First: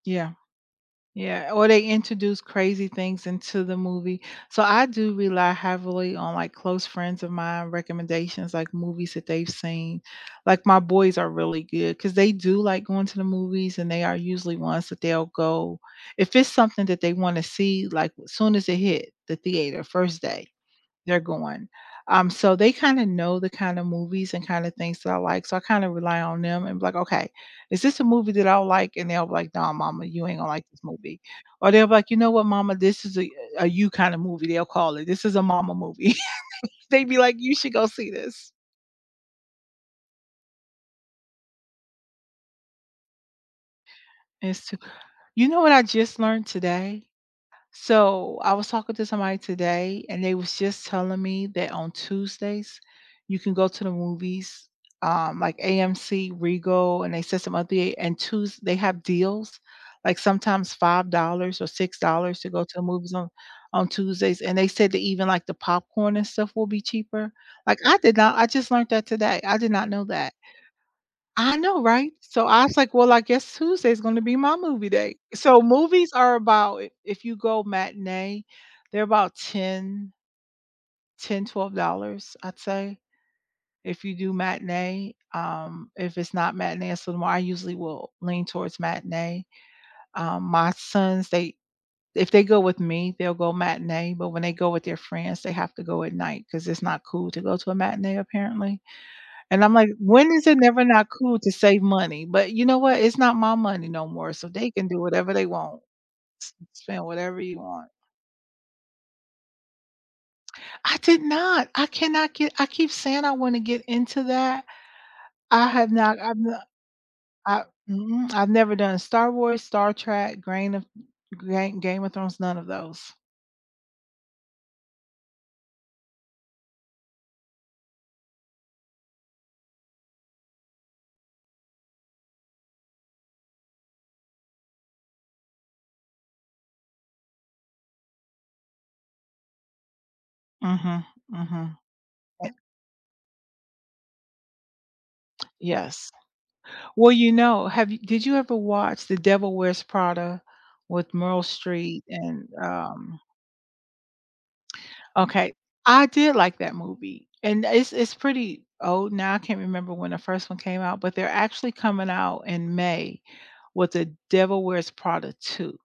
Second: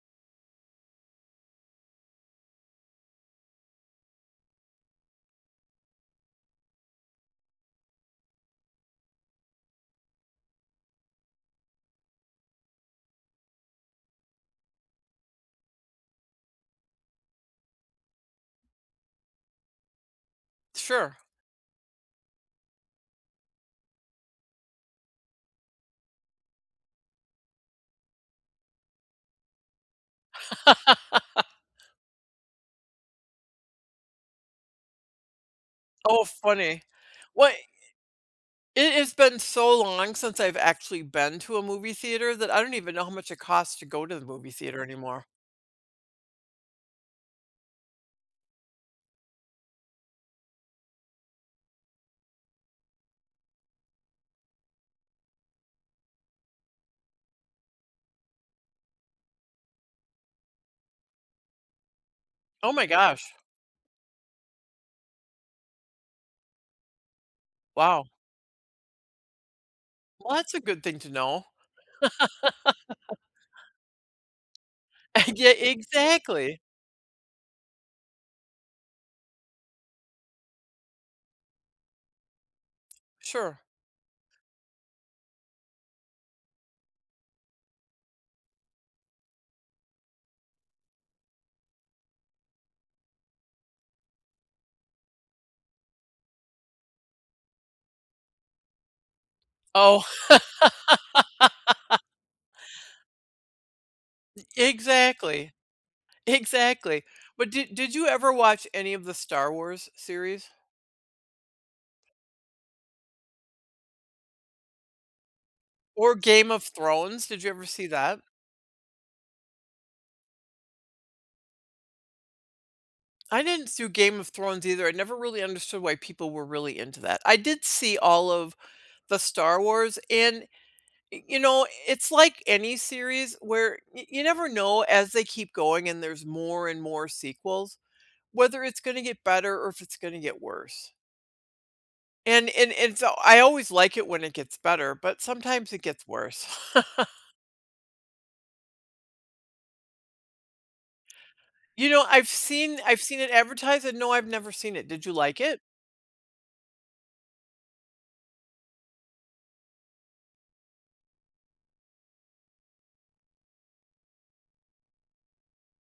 Yeah. Yeah, or they introduce crazy things into the movie so I do rely heavily on my close friends of mine recommendations, like movies that they've seen. Like, my boys are really good 'cause they do like going to the movies and they are usually ones that they'll go. If it's something that they want to see like soon as it hit the theater, first day, Sure. they're going. Um, so they kinda know the kinda movies and kinda things that I like, so, I kind of rely on them and be like, "Okay is this a movie that I like?" and they'll be like, "Nah mama, you ain't gonna like this movie." or they'll be like, "You know what mama, this is a you kind of movie", they'll call it, "This is a mama movie." Oh, funny. they be like What "You should go see this." it has been so long since I've actually been to a movie theater that I don't even know how much it costs to go to the movie It's to theater anymore. you know what I just learned today? So, I was talking to somebody today and they was just telling me that on Tuesdays you can go to the movies, um, like, AMC, Regal, and they said some other thea and Tues they have deals, like, sometimes $5 or $6 to go Oh to the my movies gosh. on on Tuesdays and they said that even, like, the popcorn and stuff will be cheaper. Like, I Wow. did not I just learned that today I did not know that. Well, that's a good thing to know. I know, right? So, I was, like, well, I guess Tuesday's gonna be my movie day. Yeah. So, movies are Exactly. about if if you go matinee, they're about 10 $10, $12, I'd say, Sure. if you do matinee, um, if it's not matinee so I usually will lean towards matinee. Um, my sons, they if they go with me they'll go matinee but when they go with their friends they have to go at night 'cause it's not cool to go to a matinee apparently. And I'm like Oh. "When is it never not cool to save money?" but you know what, it's not my money no more E so they can do whatever they exactly. want. Exactly. Spend whatever But you did want. did you ever watch any of the Star Wars series? I did not. I cannot get I keep saying I want to get into that. I have Or not I've Game no of Thrones? Did you I ever see that? mm i've never done Star Wars, Star Trek, Grain of Gain Game of Thrones, none of those. I didn't see Game of Thrones either I never really understood why people were really into that I did see all of the Star Wars, and, you know, it's like any series where y you never know, as they keep going and there's more and more sequels, whether it's gonna get better or if it's gonna get worse. Mhm. Mhm. And Eh and and so, I always like it when it gets better, but sometimes it gets Yes. worse. Well, you know, have yo did you ever watch The Devil Wears Prada with Meryl You Streep know, I've and seen I've seen um it advertised and, no, I've never seen it Did you like Okay, it? I did like that movie and it's it's pretty old now I can't remember when the first one came out, but they're actually coming out, in May, with The Devil Wears Prada 2.